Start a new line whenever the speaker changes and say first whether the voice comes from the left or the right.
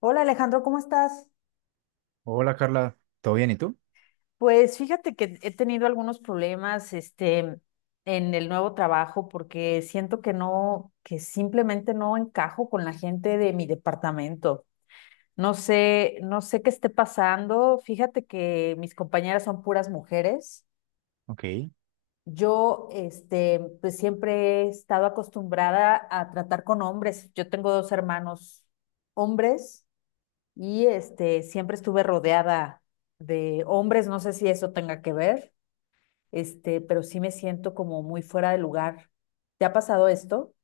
left: Hola Alejandro, ¿cómo estás?
right: Hola Carla, ¿todo bien? ¿Y tú?
left: Pues fíjate que he tenido algunos problemas, este, en el nuevo trabajo porque siento que no, que simplemente no encajo con la gente de mi departamento. No sé qué esté pasando. Fíjate que mis compañeras son puras mujeres.
right: Ok.
left: Yo, este, pues siempre he estado acostumbrada a tratar con hombres. Yo tengo dos hermanos hombres. Y este, siempre estuve rodeada de hombres, no sé si eso tenga que ver, este, pero sí me siento como muy fuera de lugar. ¿Te ha pasado esto?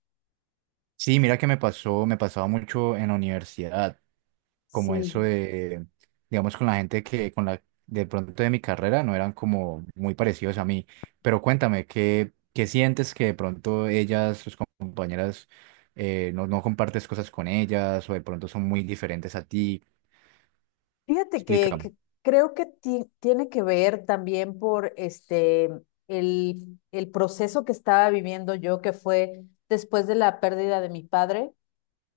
right: Sí, mira que me pasó, me pasaba mucho en la universidad, como eso
left: Sí,
right: de, digamos, con la, de pronto de mi carrera, no eran como muy parecidos a mí. Pero cuéntame, ¿qué sientes que de pronto ellas, tus compañeras, no compartes cosas con ellas o de pronto son muy diferentes a ti?
left: fíjate que
right: Explícame.
left: creo que tiene que ver también por este el proceso que estaba viviendo yo, que fue después de la pérdida de mi padre.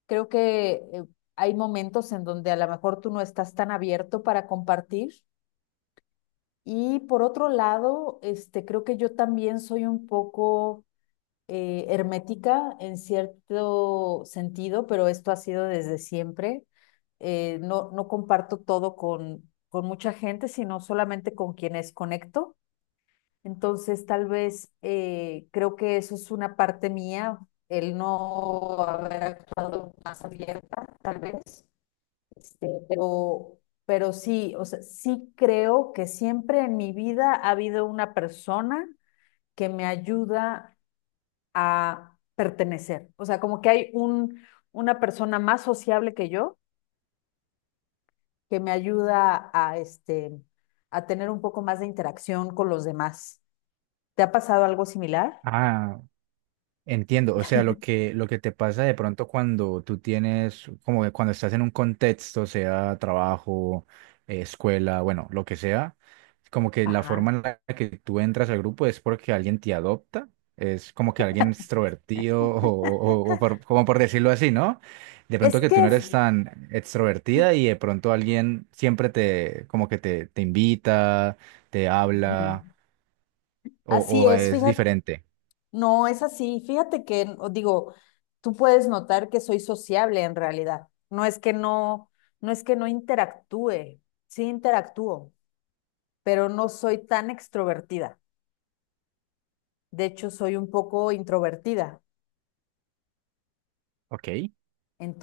left: Creo que hay momentos en donde a lo mejor tú no estás tan abierto para compartir. Y por otro lado, este, creo que yo también soy un poco hermética en cierto sentido, pero esto ha sido desde siempre. No, no comparto todo con mucha gente, sino solamente con quienes conecto. Entonces, tal vez creo que eso es una parte mía, el no haber actuado más abierta, tal vez. Este, pero sí, o sea, sí creo que siempre en mi vida ha habido una persona que me ayuda a pertenecer. O sea, como que hay un, una persona más sociable que yo que me ayuda a, este, a tener un poco más de interacción con los demás. ¿Te ha pasado algo similar?
right: Ah, Entiendo, o sea, lo que te pasa de pronto cuando tú tienes, como que cuando estás en un contexto, sea trabajo, escuela, bueno, lo que sea, como que la
left: Ajá.
right: forma en la que tú entras al grupo es porque alguien te adopta, es como que alguien extrovertido como por decirlo así, ¿no? De
left: Es
right: pronto que tú
left: que
right: no eres
left: f-
right: tan extrovertida y de pronto alguien siempre te, te invita, te
left: ujú,
right: habla o,
left: así
right: o
left: es,
right: es
left: fíjate.
right: diferente.
left: No, es así. Fíjate que, o digo, tú puedes notar que soy sociable en realidad. No es que no interactúe, sí interactúo, pero no soy tan extrovertida. De hecho, soy un poco introvertida.
right: Ok.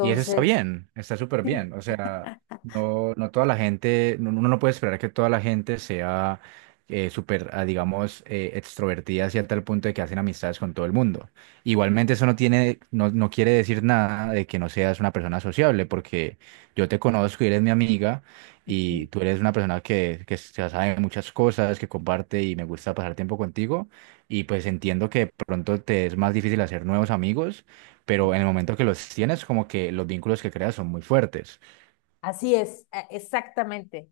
right: Y eso está bien, está súper
left: sí,
right: bien. O sea, no toda la gente, no- uno no puede esperar que toda la gente sea súper, digamos, extrovertida hacia tal punto de que hacen amistades con todo el mundo. Igualmente eso no tiene, no quiere decir nada de que no seas una persona sociable, porque yo te conozco y eres mi amiga y
left: sí.
right: tú eres una persona que se sabe muchas cosas, que comparte y me gusta pasar tiempo contigo y pues entiendo que de pronto te es más difícil hacer nuevos amigos, pero en el momento que los tienes, como que los vínculos que creas son muy fuertes.
left: Así es, exactamente.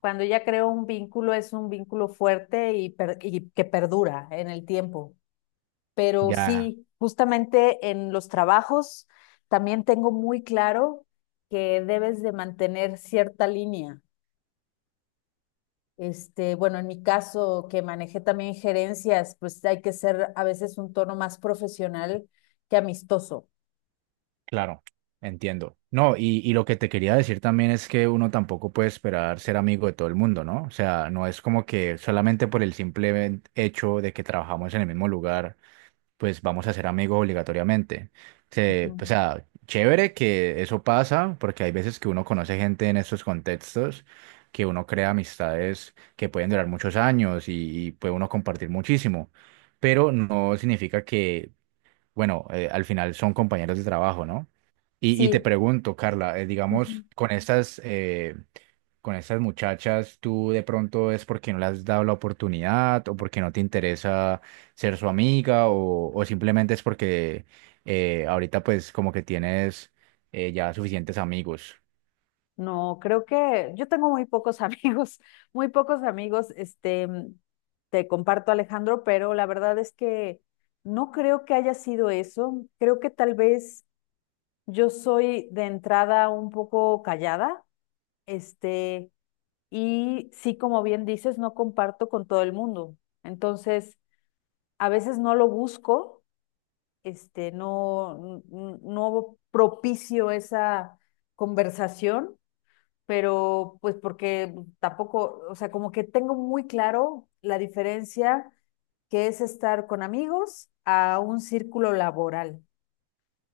left: Cuando ya creo un vínculo, es un vínculo fuerte y, y que perdura en el tiempo. Pero
right: Ya,
left: sí, justamente en los trabajos también tengo muy claro que debes de mantener cierta línea. Este, bueno, en mi caso, que manejé también gerencias, pues hay que ser a veces un tono más profesional que amistoso.
right: claro, entiendo. No, y lo que te quería decir también es que uno tampoco puede esperar ser amigo de todo el mundo, ¿no? O sea, no es como que solamente por el simple hecho de que trabajamos en el mismo lugar pues vamos a ser amigos obligatoriamente. Se-
left: Ujú.
right: o sea, chévere que eso pasa, porque hay veces que uno conoce gente en estos contextos, que uno crea amistades que pueden durar muchos años y puede uno compartir muchísimo, pero no significa que, bueno, al final son compañeros de trabajo, ¿no? Y te
left: Sí.
right: pregunto, Carla,
left: Ujú.
right: digamos, con estas muchachas, ¿tú de pronto es porque no le has dado la oportunidad o porque no te interesa ser su amiga o simplemente es porque ahorita pues como que tienes ya suficientes amigos?
left: No, creo que yo tengo muy pocos amigos, muy pocos amigos, este, te comparto, Alejandro, pero la verdad es que no creo que haya sido eso. Creo que tal vez yo soy de entrada un poco callada, este, y sí, como bien dices, no comparto con todo el mundo. Entonces, a veces no lo busco, este, no, no propicio esa conversación, pero pues porque tampoco, o sea, como que tengo muy claro la diferencia que es estar con amigos a un círculo laboral.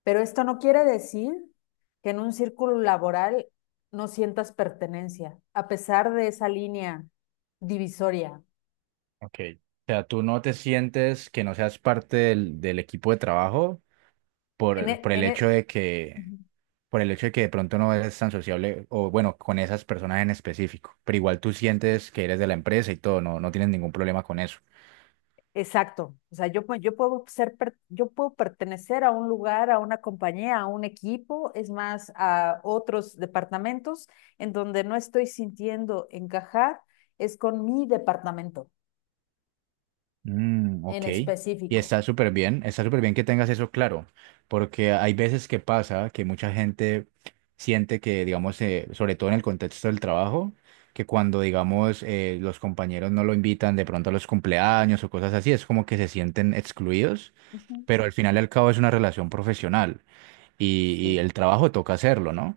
left: Pero esto no quiere decir que en un círculo laboral no sientas pertenencia, a pesar de esa línea divisoria.
right: Ok. O sea, ¿tú no te sientes que no seas parte del equipo de trabajo
left: En,
right: por,
left: e-
right: por el
left: en
right: hecho
left: e-
right: de que
left: Ujú,
right: por el hecho de que de pronto no eres tan sociable o bueno, con esas personas en específico, pero igual tú sientes que eres de la empresa y todo, no tienes ningún problema con eso.
left: exacto. O sea, yo puedo yo puedo pertenecer a un lugar, a una compañía, a un equipo, es más, a otros departamentos en donde no estoy sintiendo encajar, es con mi departamento
right: Mm,
left: en
right: ok. Y
left: específico.
right: está súper bien que tengas eso claro, porque hay veces que pasa que mucha gente siente que, digamos, sobre todo en el contexto del trabajo, que cuando, digamos, los compañeros no lo invitan de pronto a los cumpleaños o cosas así, es como que se sienten excluidos,
left: Ujú.
right: pero al final y al cabo es una relación profesional y
left: Sí.
right: el trabajo toca hacerlo, ¿no?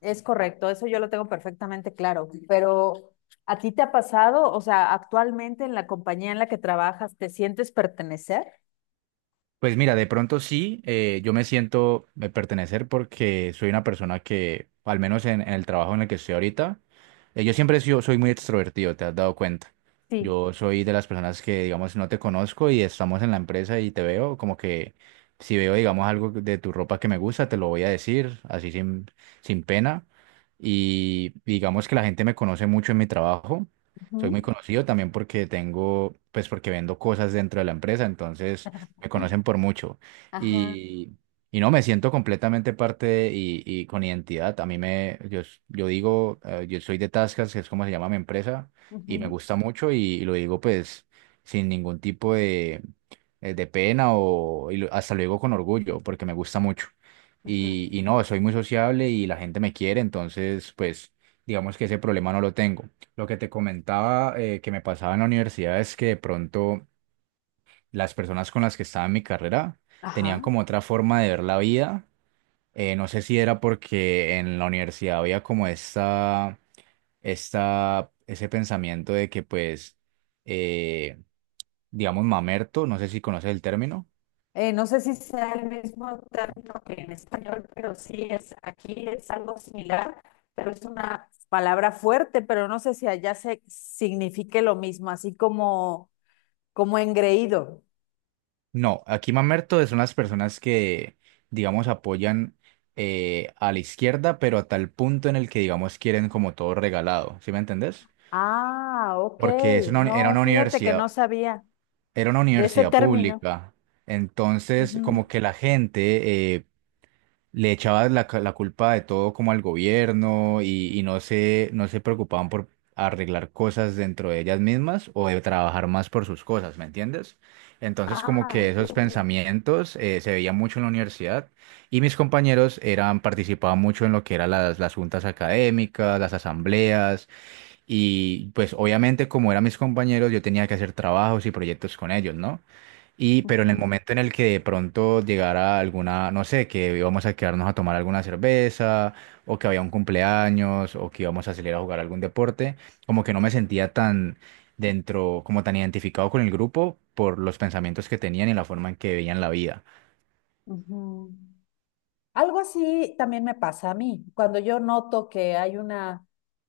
left: Es correcto, eso yo lo tengo perfectamente claro, pero ¿a ti te ha pasado? O sea, actualmente en la compañía en la que trabajas, ¿te sientes pertenecer?
right: Pues mira, de pronto sí, yo me siento de pertenecer porque soy una persona que, al menos en el trabajo en el que estoy ahorita, yo siempre he sido- soy muy extrovertido, te has dado cuenta.
left: Sí.
right: Yo soy de las personas que, digamos, no te conozco y estamos en la empresa y te veo, como que si veo, digamos, algo de tu ropa que me gusta, te lo voy a decir, así sin pena. Y digamos que la gente me conoce mucho en mi trabajo. Soy muy
left: Ujú.
right: conocido también porque tengo, pues porque vendo cosas dentro de la empresa, entonces me conocen por mucho.
left: Ajá,
right: Y, y no, me siento completamente parte de- y con identidad. A mí me, yo, s- yo digo, yo soy de Tascas, que es como se llama mi empresa, y me
left: ujú,
right: gusta mucho y lo digo pues sin ningún tipo de pena o y lo- hasta lo digo con orgullo, porque me gusta mucho.
left: ajá,
right: Y no, soy muy sociable y la gente me quiere, entonces pues digamos que ese problema no lo tengo. Lo que te comentaba que me pasaba en la universidad es que de pronto las personas con las que estaba en mi carrera tenían
left: ajá.
right: como otra forma de ver la vida. No sé si era porque en la universidad había como esta, ese pensamiento de que pues, eh, digamos, mamerto, no sé si conoces el término.
left: No sé si sea el mismo término que en español, pero sí es, aquí es algo similar, pero es una palabra fuerte, pero no sé si allá se signifique lo mismo, así como, como engreído.
right: No, aquí mamerto son las personas que, digamos, apoyan a la izquierda, pero a tal punto en el que, digamos, quieren como todo regalado, ¿sí me entendés?
left: Ah, ok.
right: Porque es una, uni- era
left: No,
right: una
left: fíjate que no
right: universidad.
left: sabía
right: Era una
left: de ese
right: universidad
left: término.
right: pública,
left: Ujú.
right: entonces como que la gente le echaba la, ca- la culpa de todo como al gobierno y no se preocupaban por arreglar cosas dentro de ellas mismas o de trabajar más por sus cosas, ¿me entiendes? Entonces como
left: Ah,
right: que esos
left: entiendo.
right: pensamientos se veían mucho en la universidad y mis compañeros eran, participaban mucho en lo que eran las juntas académicas, las asambleas y pues obviamente como eran mis compañeros yo tenía que hacer trabajos y proyectos con ellos, ¿no? Y, pero en el
left: Ujú.
right: momento en el que de pronto llegara alguna, no sé, que íbamos a quedarnos a tomar alguna cerveza, o que había un cumpleaños, o que íbamos a salir a jugar algún deporte, como que no me sentía tan dentro, como tan identificado con el grupo por los pensamientos que tenían y la forma en que veían la vida,
left: Ujú. Algo así también me pasa a mí, cuando yo noto que hay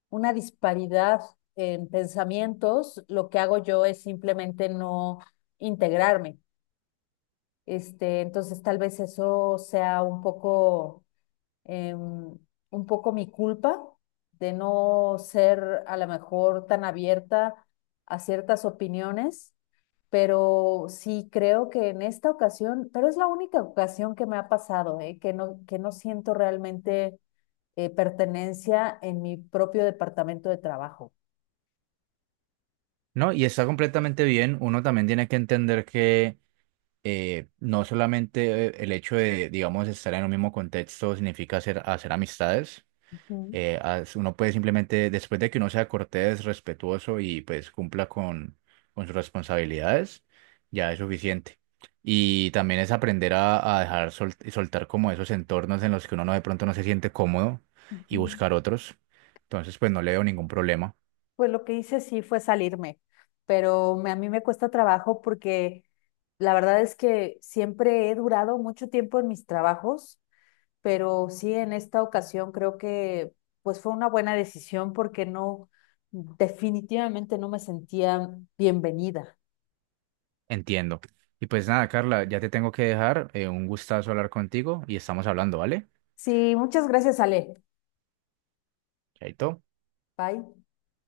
left: una disparidad en pensamientos, lo que hago yo es simplemente no integrarme. Este, entonces tal vez eso sea un poco... em, un poco mi culpa de no ser a lo mejor tan abierta a ciertas opiniones, pero sí creo que en esta ocasión, pero es la única ocasión que me ha pasado, ¿eh? Que no siento realmente pertenencia en mi propio departamento de trabajo.
right: ¿no? Y está completamente bien, uno también tiene que entender que no solamente el hecho de, digamos, estar en un mismo contexto significa hacer, hacer amistades.
left: Ujú,
right: Uno puede simplemente, después de que uno sea cortés, respetuoso y pues cumpla con sus responsabilidades, ya es suficiente. Y también es aprender a dejar sol- soltar como esos entornos en los que uno no, de pronto no se siente cómodo y
left: ujú.
right: buscar otros. Entonces, pues no le veo ningún problema.
left: Pues lo que hice sí fue salirme, pero a mí me cuesta trabajo porque la verdad es que siempre he durado mucho tiempo en mis trabajos, pero sí en esta ocasión creo que pues fue una buena decisión porque no, definitivamente no me sentía bienvenida.
right: Entiendo. Y pues nada, Carla, ya te tengo que dejar. Un gustazo hablar contigo y estamos hablando, ¿vale?
left: Sí, muchas gracias, Ale.
right: Chaito.
left: Bye.